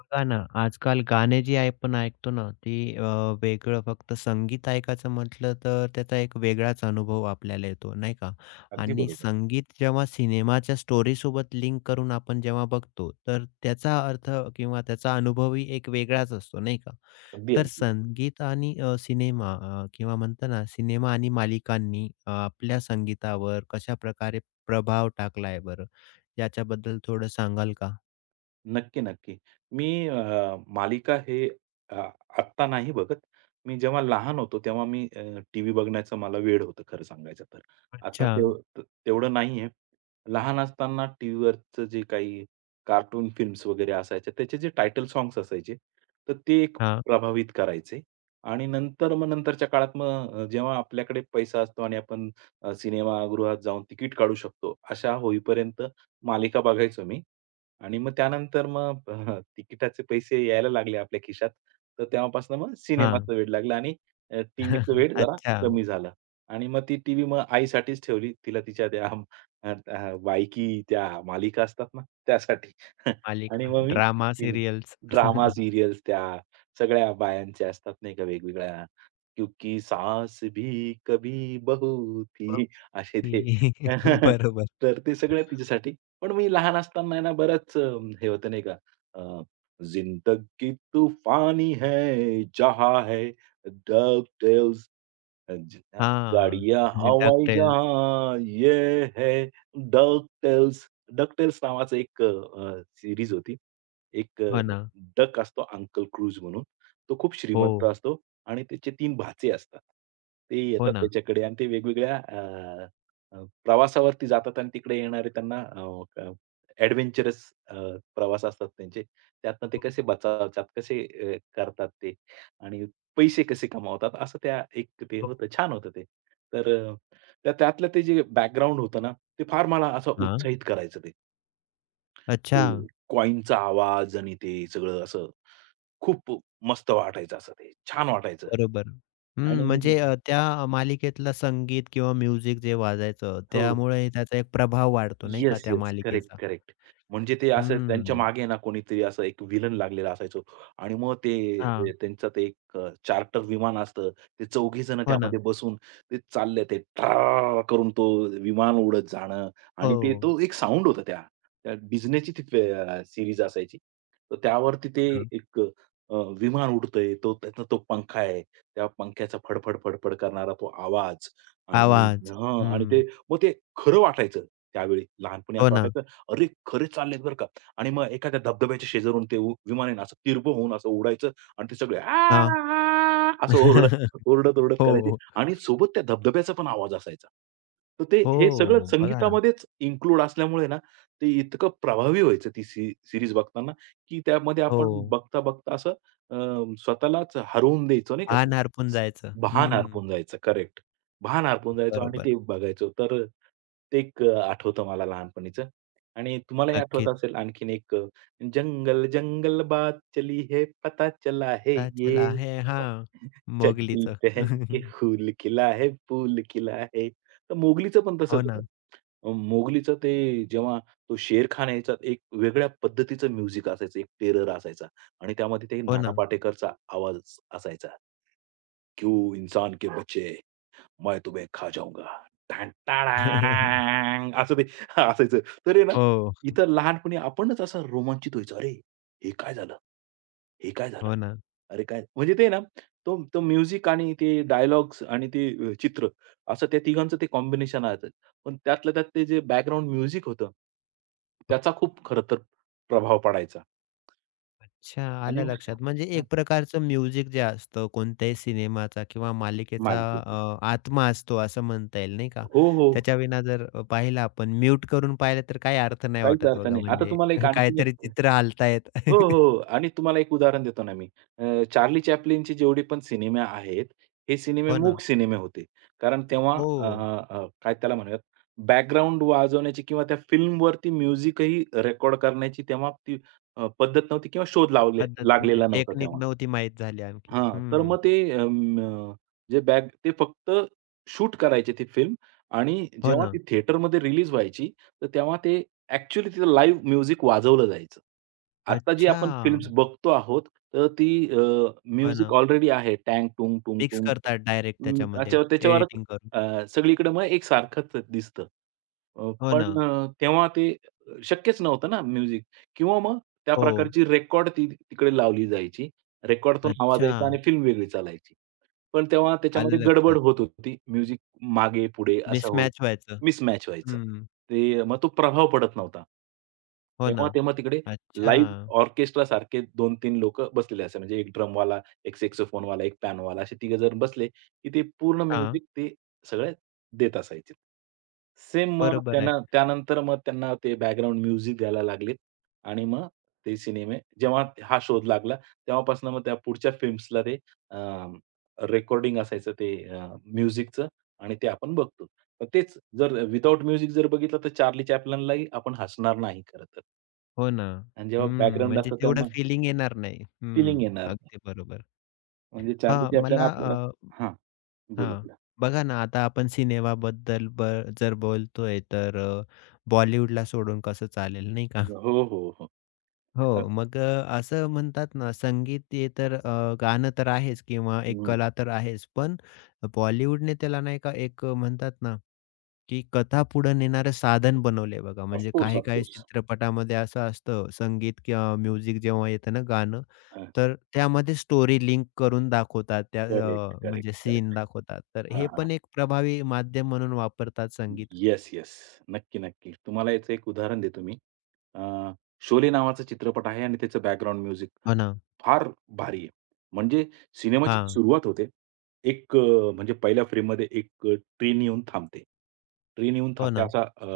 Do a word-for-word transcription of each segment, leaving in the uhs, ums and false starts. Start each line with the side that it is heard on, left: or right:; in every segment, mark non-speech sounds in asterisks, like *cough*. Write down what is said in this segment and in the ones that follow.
left: बघा ना, आजकाल गाणे जी आपण ऐकतो ना, ती अ, वेगळं फक्त संगीत ऐकायचं म्हटलं तर त्याचा एक वेगळाच अनुभव आपल्याला येतो, नाही का?
right: अगदी
left: आणि
right: बरोबर.
left: संगीत जेव्हा सिनेमाच्या स्टोरी स्टोरीसोबत लिंक करून आपण जेव्हा बघतो, तर त्याचा अर्थ किंवा त्याचा अनुभवही एक वेगळाच असतो, नाही का?
right: अगदी,
left: तर
right: अगदी.
left: संगीत आणि अ, सिनेमा अ, किंवा म्हणतो ना, सिनेमा आणि मालिकांनी अ, आपल्या संगीतावर कशाप्रकारे प्रभाव टाकला बरं? याच्याबद्दल थोडं सांगाल का?
right: नक्की, नक्की. मी अ, मालिका हे अ, आत्ता नाही बघत. मी जेव्हा लहान होतो तेव्हा मी अ, टीव्ही बघण्याचं मला वेड होतं खरं सांगायचं तर. आता
left: अच्छा.
right: तेव त- तेवढं नाहीये. लहान असताना टीव्हीवरचं जे काही कार्टून फिल्म्स वगैरे असायच्या त्याचे जे टायटल सॉन्ग्स असायचे, तर ते एक
left: हां,
right: प्रभावित करायचे आणि नंतर मग नंतरच्या काळात मग अ, जेव्हा आपल्याकडे पैसा असतो आणि आपण अ, सिनेमागृहात जाऊन तिकीट काढू शकतो, अशा होईपर्यंत मालिका बघायचो मी. आणि मग त्यानंतर मग अ, तिकिटाचे पैसे यायला लागले आपल्या खिशात. तर तेव्हापासून मग
left: हां.
right: सिनेमाचं वेड लागलं आणि अ, टीव्हीचं
left: *laughs*
right: वेड जरा
left: अच्छा,
right: कमी झालं. आणि मग ती टीव्ही मग आईसाठीच ठेवली. तिला तिच्या त्या अम, अ, अ, बायकी त्या मालिका असतात ना त्यासाठी. *laughs* आणि
left: मालिका,
right: मग मी
left: ड्रामा सीरियल्स.
right: ड्रामा सीरियल्स त्या सगळ्या बायांच्या असतात नाही का वेगवेगळ्या, क्योंकि सास भी कभी बहू थी
left: ओके.
right: असे ते.
left: *laughs* *laughs*
right: *laughs*
left: बरोबर.
right: तर ते सगळं तिच्यासाठी पण मी लहान असताना आहे ना बरंच अ, हे होतं नाही का अ, जिंदगी तूफानी है जहा है डग टेल्स ज
left: हां.
right: गाडिया हवाई
left: डकटेल्स.
right: जहां ये है डक टेल्स, डक टेल्स नावाचं एक अ, सीरीज होती. एक
left: हो
right: अ,
left: ना.
right: डक असतो अंकल क्रूज म्हणून. तो खूप
left: हो,
right: श्रीमंत असतो आणि त्याचे तीन भाचे असतात. ते
left: हो
right: येतात
left: ना.
right: त्याच्याकडे आणि ते वेगवेगळ्या अ, अ, प्रवासावरती जातात आणि तिकडे येणारे त्यांना अ, प्रवास असतात त्यांचे. त्यातनं ते कसे बचावतात, कसे अ, करतात ते आणि पैसे कसे कमावतात असं त्या एक ते
left: हो.
right: होतं. छान होतं ते. तर अ, त्या त्यातलं ते जे बॅकग्राऊंड होतं ना, ते फार मला असं
left: हां.
right: उत्साहित करायचं ते. ते
left: अच्छा,
right: कॉइनचा आवाज आणि ते सगळं असं खूप मस्त वाटायचं असं ते. छान वाटायचं.
left: बरोबर. हं,
right: आणि
left: म्हणजे अ, त्या मालिकेतलं संगीत किंवा म्युझिक जे वाजायचं,
right: हो.
left: त्यामुळे त्याचा एक प्रभाव वाढतो नाही का
right: येस,
left: त्या
right: येस. करेक्ट,
left: मालिकेचा.
right: करेक्ट. म्हणजे ते असं त्यांच्या
left: हं.
right: मागे ना कोणीतरी असं एक विलन लागलेला असायचो आणि मग ते
left: हां.
right: अ, त्यांचं ते एक चार्टर विमान असतं. ते चौघीजण
left: हो ना.
right: त्यामध्ये बसून ते चालले ते ट्राआआ करून तो विमान उडत जाणं आणि ते
left: हो,
right: तो एक साउंड होता त्या. त्या Disneyची ती अ, असायची. तर त्यावरती ते
left: हो ना.
right: एक अ, विमान उडतंय. तो त्याचा तो पंखा आहे. त्या पंख्याचा फडफड, फडफड करणारा तो आवाज आणि
left: आवाज.
right: हं. आणि
left: हं.
right: ते मग ते खरं वाटायचं त्यावेळी. लहानपणी
left: हो
right: असं
left: ना.
right: वाटायचं, "अरे, खरे चाललेत बरं का" आणि मग एखाद्या धबधब्याच्या शेजारून ते उ विमान आहे ना, असं तिरभं होऊन असं उडायचं आणि ते सगळे "आ,
left: हां.
right: असं ओरडत,
left: *laughs*
right: ओरडत-ओरडत करायचे
left: हो,
right: आणि सोबत त्या धबधब्याचा पण आवाज असायचा. तर ते हे सगळं
left: हो. बघा ना.
right: संगीतामध्येच इन्क्लूड असल्यामुळे ना, ते इतकं प्रभावी व्हायचं ती सी बघताना, की त्यामध्ये आपण
left: हो.
right: बघता-बघता असं अ, स्वतःलाच हरवून द्यायचो नाही का ते.
left: पान हरपून जायचं.
right: भान
left: हं,
right: हरपून जायचं. करेक्ट. भान हरपून जायचो आणि
left: बरोबर.
right: ते बघायचो. तर ते एक अ, आठवतं मला लहानपणीचं आणि तुम्हालाही आठवत
left: नक्कीच.
right: असेल आणखीन एक अ, जंगल जंगल बात चली है पता चला है
left: चला
right: ये.
left: है हां,
right: चड्डी
left: मोगलीचं.
right: पहन के
left: *laughs*
right: फूल खिला है, फूल खिला है. तर मोगलीचं पण
left: हो
right: तसंच
left: ना,
right: होतं. अ, मोगलीचं ते जेव्हा तो शेरखान यायचा एक वेगळ्या पद्धतीचं म्युझिक असायचं, एक टेरर असायचा आणि त्यामध्ये ते
left: हो
right: नाना
left: ना.
right: पाटेकरचा आवाज असायचा. क्यू इंसान के बच्चे. मैं तुम्हे खा जाऊंगा. टॅन
left: *laughs*
right: टँग असं ते असायचं. तर आहे ना,
left: हो,
right: इथं लहानपणी आपणच असं रोमांचित व्हायचो. "अरे, हे काय झालं? हे काय झालं?
left: हो ना.
right: अरे काय?" म्हणजे ते ना, तो तो म्युझिक आणि ते डायलॉग्स आणि ते अ, चित्र असं त्या तिघांचं ते कॉम्बिनेशन आहे. पण त्यातल्या त्यात ते जे बॅकग्राऊंड म्युझिक होतं, त्याचा खूप खरं तर प्रभाव पडायचा
left: अच्छा,
right: आणि
left: आलं
right: मग
left: लक्षात. म्हणजे
right: हां,
left: एक प्रकारचं म्युझिक जे असतं कोणत्याही सिनेमाचा किंवा मालिकेचा
right: मालिकेचं.
left: अ, आत्मा असतो असं म्हणता येईल नाही का?
right: हो, हो,
left: त्याच्याविना जर अ, पाहिलं आपण म्यूट करून पाहिलं तर काही अर्थ नाही
right: काहीच
left: वाटत
right: अर्थ
left: बघा
right: नाही. आता
left: म्हणजे
right: तुम्हाला एक
left: *laughs*
right: आणखीन एक
left: काहीतरी
right: हो,
left: चित्र हालतायत.
right: हो.
left: *laughs*
right: हो. आणि तुम्हाला एक उदाहरण देतो ना मी. अ, चार्ली चॅप्लिनचे जेवढे पण सिनेमे आहेत, हे सिनेमे
left: हो ना.
right: मूक सिनेमे होते. कारण तेव्हा
left: हो.
right: अ, अ, काय त्याला म्हणूयात, बॅकग्राऊंड वाजवण्याची किंवा त्या फिल्मवरती म्युझिकही रेकॉर्ड करण्याची तेव्हा ती अ, पद्धत नव्हती किंवा शोध लावले
left: पद्धत नव्हती.
right: लागलेला नव्हता
left: टेक्निक
right: तेव्हा.
left: नव्हती माहीत झाली आणखीन.
right: हां. तर
left: हं.
right: मग ते अं, अ, जे बॅक ते फक्त शूट करायचे ती फिल्म आणि
left: हो
right: जेव्हा
left: ना.
right: ती थिएटरमध्ये रिलीज व्हायची, तर तेव्हा ते ॲक्चुअली तिथं लाईव्ह म्युझिक वाजवलं जायचं. आता जी आपण
left: अच्छा!
right: फिल्म्स बघतो आहोत, तर ती अ,
left: हो
right: म्युझिक
left: ना.
right: ऑलरेडी आहे. टँग टुंग टुंग
left: मिक्स
right: टुंग
left: करतात डायरेक्ट
right: अं,
left: त्याच्यामध्ये
right: अच्छा त्याच्यावरच
left: एडिटिंग करून.
right: अ, सगळीकडे मग एकसारखंच दिसतं. अ,
left: हो ना.
right: पण अ, तेव्हा ते शक्यच नव्हतं ना म्युझिक किंवा मग त्या
left: हो.
right: प्रकारची रेकॉर्ड ती तिकडे लावली जायची. रेकॉर्डतून आवाज
left: अच्छा.
right: यायचा आणि फिल्म वेगळी चालायची. पण तेव्हा
left: आलं
right: त्याच्यामध्ये गडबड
left: लक्षात.
right: होत होती. म्युझिक मागे-पुढे असं होत
left: मिसमॅच व्हायचं.
right: मिसमॅच व्हायचं.
left: हं.
right: ते मग तो प्रभाव पडत नव्हता.
left: हो ना.
right: तेव्हा, तेव्हा तिकडे
left: अच्छा.
right: लाईव्ह ऑर्केस्ट्रासारखे दोन-तीन लोकं बसलेले असे. म्हणजे एक ड्रमवाला, एक saxophone वाला एक पियानोवाला असे तिघं जण बसले, की ते पूर्ण
left: हां.
right: म्युझिक ते सगळे देत असायचे. सेम मग
left: बरोबर आहे.
right: त्यांना त्यानंतर मग त्यांना ते बॅकग्राऊंड म्युझिक द्यायला लागलेत आणि मग ते सिनेमे जेव्हा हा शोध लागला, तेव्हापासून मग त्या पुढच्या फिल्म्सला ते रेकॉर्डिंग असायचं ते अ, म्युझिकचं आणि ते आपण बघतो. मग तेच जर विथआऊट म्युझिक जर बघितलं तर चार्ली चॅप्लनलाही आपण हसणार नाही खरं तर.
left: हो ना.
right: आणि जेव्हा
left: हं.
right: बॅकग्राऊंड
left: म्हणजे
right: असतं
left: तेवढं
right: तेव्हा
left: फिलिंग येणार नाही. हं.
right: फीलिंग येणार नाही.
left: अगदी बरोबर.
right: म्हणजे चार्ली
left: हां,
right: चॅप्लिन
left: मला
right: आपल्याला
left: अ,
right: हां, बोला,
left: हां.
right: बोला.
left: बघा ना, आता आपण सिनेमाबद्दल ब जर बोलतोय तर अ, बॉलिवूडला सोडून कसं चालेल नाही का?
right: हो, हो, हो. अ,
left: हो, मग अ, असं म्हणतात ना, संगीत हे तर अ, गाणं तर आहेच किंवा एक
right: हं.
left: कला तर आहेच. पण बॉलिवूडने त्याला नाही का एक अ, म्हणतात ना, की कथा पुढे नेणारं साधन बनवलंय बघा.
right: ऑफ
left: म्हणजे काही-काही चित्रपटामध्ये असं असतं, संगीत किंवा म्युझिक जेव्हा येतं ना गाणं, तर त्यामध्ये स्टोरी लिंक करून दाखवतात. त्या
right: करेक्ट,
left: अ,
right: करेक्ट,
left: म्हणजे सीन
right: करेक्ट.
left: दाखवतात. तर हे
right: हां, हां.
left: पण एक प्रभावी माध्यम म्हणून वापरतात संगीत.
right: Yes, yes. नक्की, नक्की. तुम्हाला याचं एक उदाहरण देतो मी. अ, शोले नावाचा चित्रपट आहे आणि त्याचं बॅकग्राऊंड म्युझिक
left: हो ना.
right: फार भारी आहे. म्हणजे सिनेमाची
left: हां.
right: सुरुवात होते. एक अ, म्हणजे पहिल्या फ्रेममध्ये एक अ, ट्रेन येऊन थांबते. ट्रेन येऊन
left: हो
right: थांबते
left: ना.
right: असा अ,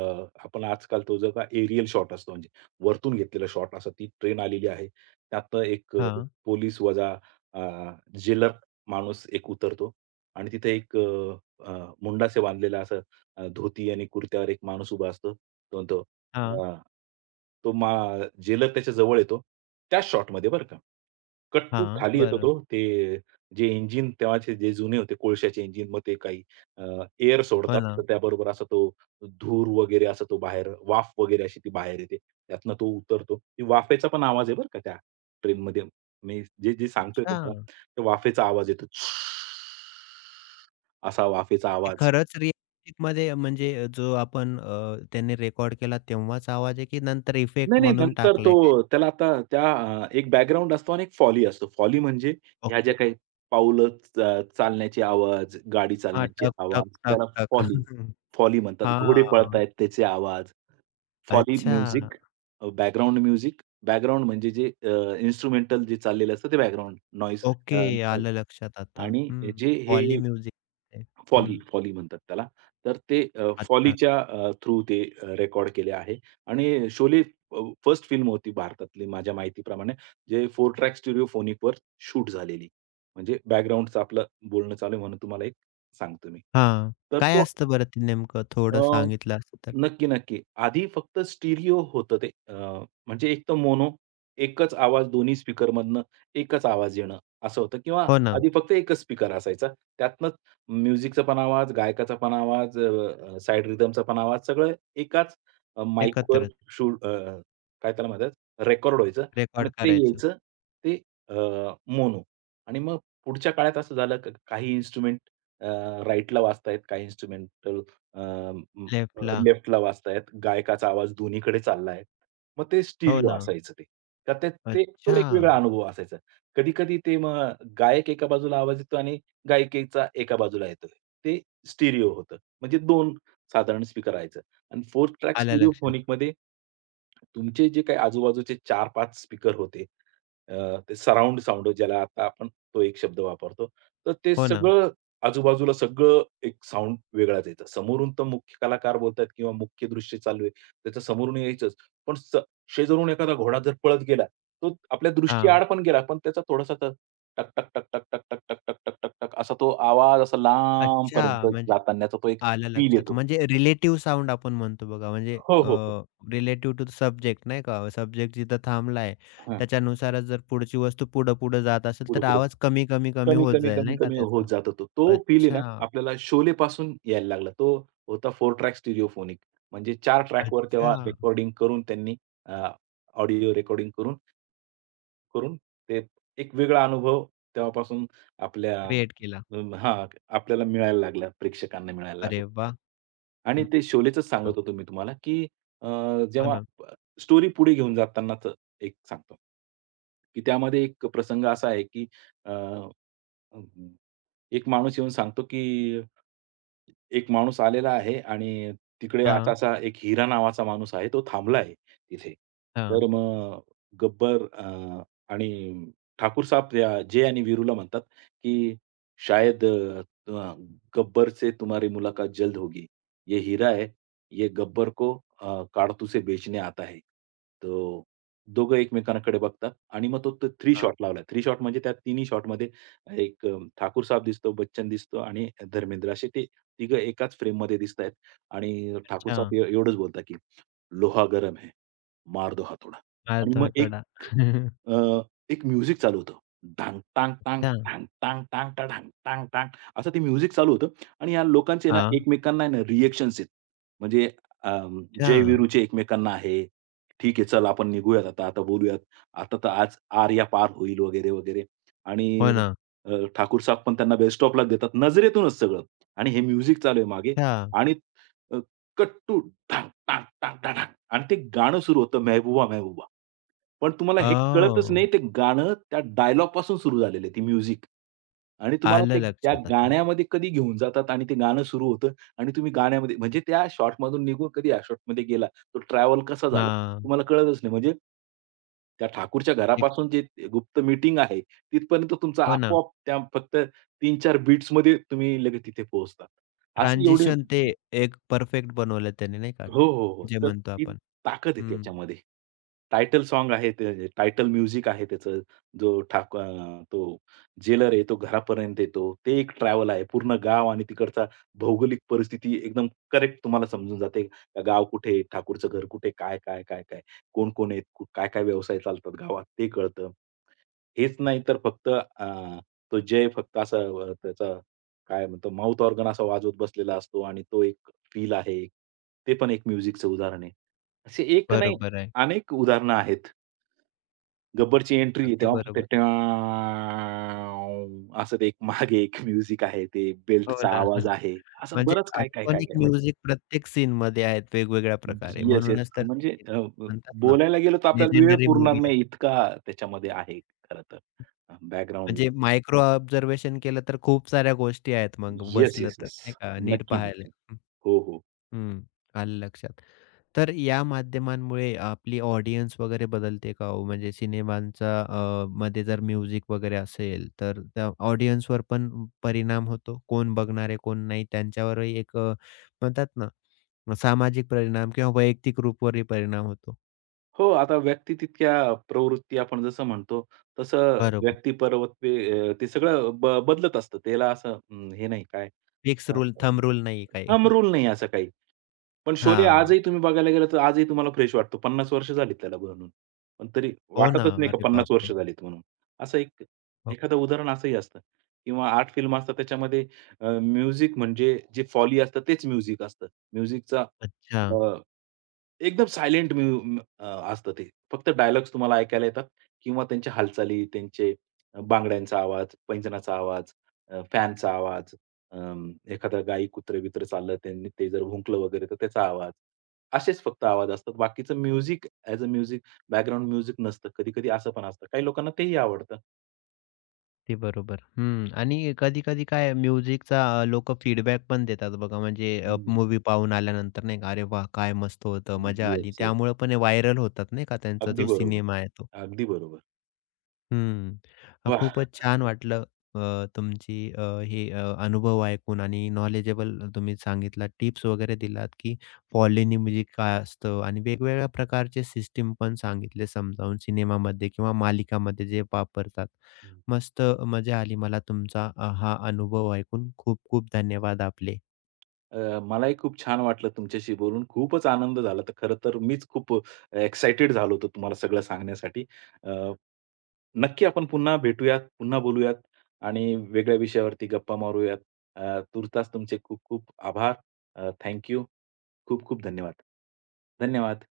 right: आपण आजकाल तो जो का एरियल शॉट असतो म्हणजे वरतून घेतलेला शॉट असा ती ट्रेन आलेली आहे. त्यातनं एक अ,
left: हां,
right: पोलीस वजा अ, जेलर माणूस एक उतरतो आणि तिथे एक अ, अ, मुंडासे बांधलेला असं अ, धोती आणि कुर्त्यावर एक माणूस उभा असतो. तो म्हणतो
left: हां,
right: हां. तो मा जेलर त्याच्या जवळ येतो. त्याच शॉटमध्ये बरं का. कट टू
left: हां.
right: खाली येतो
left: बरं.
right: तो. ते जे इंजिन तेव्हाचे जे जुने होते कोळशाचे इंजिन मग ते काही अ, एअर
left: हो
right: सोडतात.
left: ना.
right: तर त्याबरोबर असा तो धूर वगैरे असा तो बाहेर वाफ वगैरे अशी ती बाहेर येते. त्यातनं तो उतरतो. ती वाफेचा पण आवाज आहे बरं का त्या ट्रेनमध्ये. मी जे, जे सांगतोय
left: अच्छा.
right: तुम्हाला, त्या वाफेचा आवाज येतो. असा वाफेचा
left: ते
right: आवाज.
left: खरंच रिअलिस्टिकमध्ये म्हणजे जो आपण अ, त्यांनी रेकॉर्ड केला तेव्हाच आवाज आहे की नंतर
right: नाही,
left: इफेक्ट
right: नाही.
left: म्हणून
right: नंतर
left: टाकलाय काय?
right: तो त्याला आता त्या अ, एक बॅकग्राऊंड असतो आणि एक फॉली असतो. फॉली म्हणजे ह्या ज्या
left: ओके.
right: काही पाऊलं अ, चालण्याचे आवाज, गाडी
left: हां.
right: चालण्याचे
left: टक, टक,
right: आवाज,
left: टक,
right: त्याला
left: टक.
right: फॉली,
left: *laughs*
right: फॉली म्हणतात. घोडे
left: हां.
right: पळतायत त्याचे आवाज, फॉली
left: अच्छा.
right: Music, background music. बॅकग्राऊंड म्हणजे जे इन्स्ट्रुमेंटल जे चाललेलं असतं ते बॅकग्राऊंड नॉईज.
left: ओके. आलं लक्षात आता.
right: आणि
left: हं.
right: जे हे
left: पॉली म्युझिक आहे.
right: फॉली,
left: हं.
right: फॉली म्हणतात त्याला. तर ते अ,
left: अच्छा.
right: फॉलीच्या अ, थ्रू ते अ, रेकॉर्ड केले आहे आणि शोले फर्स्ट फिल्म होती भारतातली माझ्या माहितीप्रमाणे, जे चार ट्रॅक स्टिरिओफोनिकवर शूट झालेली. म्हणजे बॅकग्राऊंडचं आपलं बोलणं चालू आहे म्हणून तुम्हाला एक सांगतो मी.
left: हां.
right: तर
left: काय
right: तो
left: असतं बरं ते नेमकं? थोडं सांगितलं असतं तर?
right: नक्की, नक्की. आधी फक्त स्टिरिओ होतं ते. अ, म्हणजे एक तर मोनो, एकच आवाज दोन्ही स्पीकरमधनं एकच आवाज येणं असं होतं किंवा
left: हो ना.
right: आधी फक्त एकच स्पीकर असायचा. त्यातनंच म्युझिकचा पण आवाज, गायकाचा पण आवाज, अ, साइड रिदमचा पण आवाज सगळं एकाच अ, माईकवर
left: एकत्रच
right: शूट अ, काय त्याला म्हणतात रेकॉर्ड व्हायचं आणि
left: रेकॉर्ड
right: ते
left: करायचं.
right: यायचं ते मोनो आणि मग पुढच्या काळात असं झालं क- काही इन्स्ट्रुमेंट अ, वाजतायत, काही इन्स्ट्रुमेंटल अ,
left: लेफ्टला.
right: लेफ्टला वाजतायत, गायकाचा आवाज दोन्हीकडे चाललाय. मग ते
left: हो
right: स्टिरिओ
left: ना.
right: असायचं ते. तर ते ते तो
left: अच्छा.
right: एक वेगळा अनुभव असायचा. कधी-कधी ते मग गायक एका बाजूला आवाज येतो आणि गायिकेचा एका बाजूला येतोय. ते स्टिरिओ होतं. म्हणजे दोन साधारण स्पीकर राहायचं आणि चार ट्रॅक
left: आलं लक्षात.
right: स्टिरिओफोनिकमध्ये तुमचे जे काही आजूबाजूचे चार-पाच स्पीकर होते, अ, ते सराउंड साउंड ज्याला आता आपण तो एक शब्द वापरतो. तर ते
left: हो ना.
right: सगळं आजूबाजूला सगळं एक साउंड वेगळाच यायचा. समोरून तर मुख्य कलाकार बोलतायत किंवा मुख्य दृश्य चालू आहे, त्याचं समोरून यायचंच. पण स शेजारून एखादा घोडा जर पळत गेला, तो आपल्या
left: हां.
right: दृष्टीआड पण गेला, पण त्याचा थोडासा तर टक, टक, टक, टक, टक, टक, टक, टक, टक, टक, टक असा तो आवाज असा लांबपर्यंत
left: अच्छा. म्हणजे
right: जातानाचा तो एक
left: आलं
right: फील
left: लक्षात.
right: येतो.
left: म्हणजे रिलेटिव्ह साउंड आपण म्हणतो बघा म्हणजे
right: हो,
left: अ,
right: हो, हो.
left: रिलेटिव्ह टू सब्जेक्ट नाही का? सब्जेक्ट जिथं थांबलाय
right: हं.
left: त्याच्यानुसारच जर पुढची वस्तू पुढं-पुढं जात असेल तर
right: पुढे-पुढे.
left: आवाज कमी, कमी, कमी
right: कमी,
left: होत
right: कमी,
left: जाईल
right: कमी,
left: नाही का
right: कमी
left: त्याचा?
right: होत जात होतो. तो फील आहे ना,
left: अच्छा,
right: आपल्याला शोलेपासून यायला लागला. तो होता चार ट्रॅक स्टिरिओफोनिक. म्हणजे चार ट्रॅकवर
left: अच्छा.
right: तेव्हा रेकॉर्डिंग करून त्यांनी अ, ऑडिओ रेकॉर्डिंग करून करून ते एक वेगळा अनुभव तेव्हापासून आपल्या
left: क्रिएट केला.
right: अं, हां, आपल्याला मिळायला लागला, प्रेक्षकांना मिळायला
left: अरे
right: लागला.
left: वाह!
right: आणि ते शोलेचंच सांगत
left: मस्त.
right: होतो मी तुम्हाला, की अ,
left: हो
right: जेव्हा
left: ना.
right: स्टोरी पुढे घेऊन जातानाच एक सांगतो, की त्यामध्ये एक प्रसंग असा आहे, की अ, अ, एक माणूस येऊन सांगतो, की एक माणूस आलेला आहे आणि तिकडे
left: हां,
right: असा-असा एक हिरा नावाचा माणूस आहे, तो थांबला आहे तिथे. तर
left: हां,
right: मग गब्बर अ, आणि ठाकूर साहब त्या जय आणि वीरूला म्हणतात, की "शायद अ, अ, गब्बर से तुम्हारी मुलाकात जल्द होगी. ये हीरा है, ये गब्बर को अ, काढतू से बेचने आता है." तो दोघं एकमेकांकडे बघतात आणि मग तो तीन
left: हां.
right: शॉट लावला. तीन शॉट म्हणजे त्या तिन्ही शॉटमध्ये एक अ, ठाकूर साहेब दिसतो, बच्चन दिसतो आणि धर्मेंद्र असे ते तिघं एकाच फ्रेममध्ये दिसतायत आणि ठाकूर
left: अच्छा.
right: साहेब एव एवढंच बोलतात, की "लोहा गरम है, मार दो हथौड़ा." आणि मग एक
left: हां. *laughs*
right: अ, एक म्युझिक चालू होतं. ढांग टांग टांग
left: अच्छा.
right: ढांग टांग टांग टाढांग टांग टांग असं ते म्युझिक चालू होतं आणि या लोकांचे ना
left: हां.
right: एकमेकांना आहे ना रिएक्शन्स आहेत. म्हणजे अं,
left: अच्छा.
right: जय वीरूचे एकमेकांना आहे, "ठीक आहे चल आपण निघूयात आता, आता बोलूयात. आता तर आज आर या पार होईल" वगैरे, वगैरे
left: हो
right: आणि
left: ना.
right: अ, ठाकूर साब पण त्यांना बेल देतात. नजरेतूनच सगळं आणि हे म्युझिक चालू आहे मागे
left: अच्छा.
right: आणि अ, कट्टू ढांग, टांग, टांग, टांग, टांग आणि ते गाणं सुरू होतं, "मेहबूबा, मेहबूबा." पण तुम्हाला हे कळतच नाही
left: ओह!
right: ते गाणं त्या डायलॉगपासून सुरू झालेलं आहे, ती म्युझिक आणि तुम्हाला ते
left: आलं
right: त्या
left: लक्षात आता.
right: गाण्यामध्ये कधी घेऊन जातात आणि ते गाणं सुरू होतं आणि तुम्ही गाण्यामध्ये म्हणजे त्या शॉटमधून निघून कधी या शॉटमध्ये गेला, तो ट्रॅव्हल कसा झाला
left: हां.
right: तुम्हाला कळतच नाही. म्हणजे त्या ठाकूरच्या
left: एक
right: घरापासून जे गुप्त मीटिंग आहे, तिथपर्यंत तुमचा
left: हो ना.
right: आपोआप त्या फक्त तीन-चार बीट्समध्ये तुम्ही लगेच तिथे पोहोचता. अशी एवढी
left: ट्रान्झिशन ते एक परफेक्ट बनवलं त्याने नाही का?
right: हो, हो, हो.
left: जे
right: तर
left: म्हणतो
right: ती
left: आपण.
right: ताकद आहे
left: हं,
right: त्याच्यामध्ये. टायटल सॉन्ग आहे, ते टायटल म्युझिक आहे त्याचं. जो ठाक अ, तो जेलर आहे, तो घरापर्यंत येतो. ते एक ट्रॅव्हल आहे. पूर्ण गाव आणि तिकडचा भौगोलिक परिस्थिती एकदम करेक्ट तुम्हाला समजून जाते. गाव कुठे आहे? ठाकूरचं घर कुठे? काय, काय, काय, काय? कोण-कोण आहेत? काय-काय व्यवसाय चालतात गावात? ते कळतं. हेच नाही तर फक्त अ, तो जय फक्त असा अ, त्याचा काय म्हणतो माउथ ऑर्गन असा वाजवत बसलेला असतो आणि तो एक फील आहे. ते पण एक म्युझिकचं उदाहरण आहे. असे एक नाही
left: बरोबर आहे.
right: अनेक उदाहरणं आहेत. गब्बरची एंट्री
left: अगदी
right: तेव्हा फक्त
left: बरोबर.
right: ट्याव असं ते एक मागे एक म्युझिक आहे. ते
left: हो
right: बेल्टचा
left: ना.
right: आवाज
left: *laughs*
right: आहे. असं
left: म्हणजे
right: बरंच काय, काय, काय,
left: आयकॉनिक
right: काय म्हणजे
left: म्युझिक प्रत्येक सीनमध्ये आहेत वेगवेगळ्या प्रकारे.
right: Yes, yes.
left: म्हणूनच तर
right: म्हणजे
left: ते
right: अ, ब
left: म्हणतात ना,
right: बोलायला गेलो तर आपल्याला वेळ
left: लेजेंडरी
right: पुरणार
left: मूव्ही
right: नाही
left: आहे.
right: इतका त्याच्यामध्ये आहे खरं तर. बॅकग्राऊंड
left: म्हणजे मायक्रो ऑब्झर्वेशन केलं तर खूप साऱ्या गोष्टी आहेत मग
right: येस,
left: बसलं
right: येस,
left: तर
right: येस.
left: नाही का नीट
right: नक्की,
left: पाहायला.
right: नक्की. हो, हो.
left: हं. आलं लक्षात. तर या माध्यमांमुळे आपली ऑडियन्स वगैरे बदलते का हो? म्हणजे सिनेमांचा अ, मध्ये जर म्युझिक वगैरे असेल, तर त्या ऑडियन्सवर पण परिणाम होतो. कोण बघणार आहे, कोण नाही त्यांच्यावरही एक अ, म्हणतात ना, सामाजिक परिणाम किंवा वैयक्तिक रूपवरही परिणाम होतो.
right: हो, आता व्यक्ती तितक्या प्रवृत्ती आपण जसं म्हणतो, तसं
left: बरोबर.
right: व्यक्तिपरवत्वे अ, ते सगळं ब बदलत असतं. त्याला असं अं, हे नाही काय
left: fix
right: uh,
left: rule,
right: uh,
left: thumb rule नाही काही.
right: थंब
left: *laughs*
right: रूल नाही असं काही. पण शोले
left: हां.
right: आजही तुम्ही बघायला गेला तर आजही तुम्हाला फ्रेश वाटतो. पन्नास वर्ष झालीत त्याला बनवून. पण तरी
left: हो ना.
right: वाटतच नाही का
left: अरे
right: पन्नास वर्ष
left: बापरे!
right: झालीत म्हणून. असं एक
left: हो.
right: एखादं उदाहरण असंही असतं किंवा आर्ट फिल्म असतात त्याच्यामध्ये म्युझिक म्हणजे जे फॉली असतं तेच म्युझिक असतं. म्युझिकचा
left: अच्छा.
right: एकदम सायलेंट म्यु म्यु अ, असतं ते. फक्त डायलॉग्स तुम्हाला ऐकायला येतात किंवा त्यांच्या हालचाली, त्यांचे बांगड्यांचा आवाज, पैंजणाचा आवाज, अ, फॅनचा आवाज, अं, एखादं गाई, कुत्रे-बित्र चाललं, त्यांनी ते जर भुंकलं वगैरे तर त्याचा आवाज. असेच फक्त आवाज असतात. बाकीचं music as a music, background music नसतं. कधी-कधी असं पण असतं. काही लोकांना तेही आवडतं.
left: ते बरोबर. हं. आणि कधी-कधी काय म्युझिकचा अ, लोकं फीडबॅक पण देतात बघा, म्हणजे अ, मूव्ही पाहून आल्यानंतर नाही का, "अरे वा काय मस्त होतं, मजा आली."
right: Yes, yes.
left: त्यामुळे पण हे व्हायरल होतात नाही का, त्यांचा
right: अगदी
left: जो
right: बरोबर.
left: सिनेमा आहे तो.
right: अगदी बरोबर.
left: हं. अ,
right: वाह!
left: खूपच छान वाटलं अ, तुमची अ, हे अ, अनुभव ऐकून आणि नॉलेजेबल तुम्ही सांगितला टिप्स वगैरे दिलात, की फॉलिनी म्युझिक काय असतं आणि वेगवेगळ्या प्रकारचे सिस्टम पण सांगितले समजावून सिनेमामध्ये किंवा मालिकामध्ये जे वापरतात. मस्त मजा आली मला तुमचा अ, हा अनुभव ऐकून. खूप खूप धन्यवाद आपले.
right: अ, मलाही खूप छान वाटलं तुमच्याशी बोलून. खूपच आनंद झाला. तर खरं तर मीच खूप एक्साइटेड झालो होतो तुम्हाला सगळं सांगण्यासाठी. अ, नक्की आपण पुन्हा भेटूयात, पुन्हा बोलूयात आणि वेगळ्या विषयावरती गप्पा मारूयात. अ, तूर्तास तुमचे खूप खूप आभार. अ, खूप खूप धन्यवाद. धन्यवाद.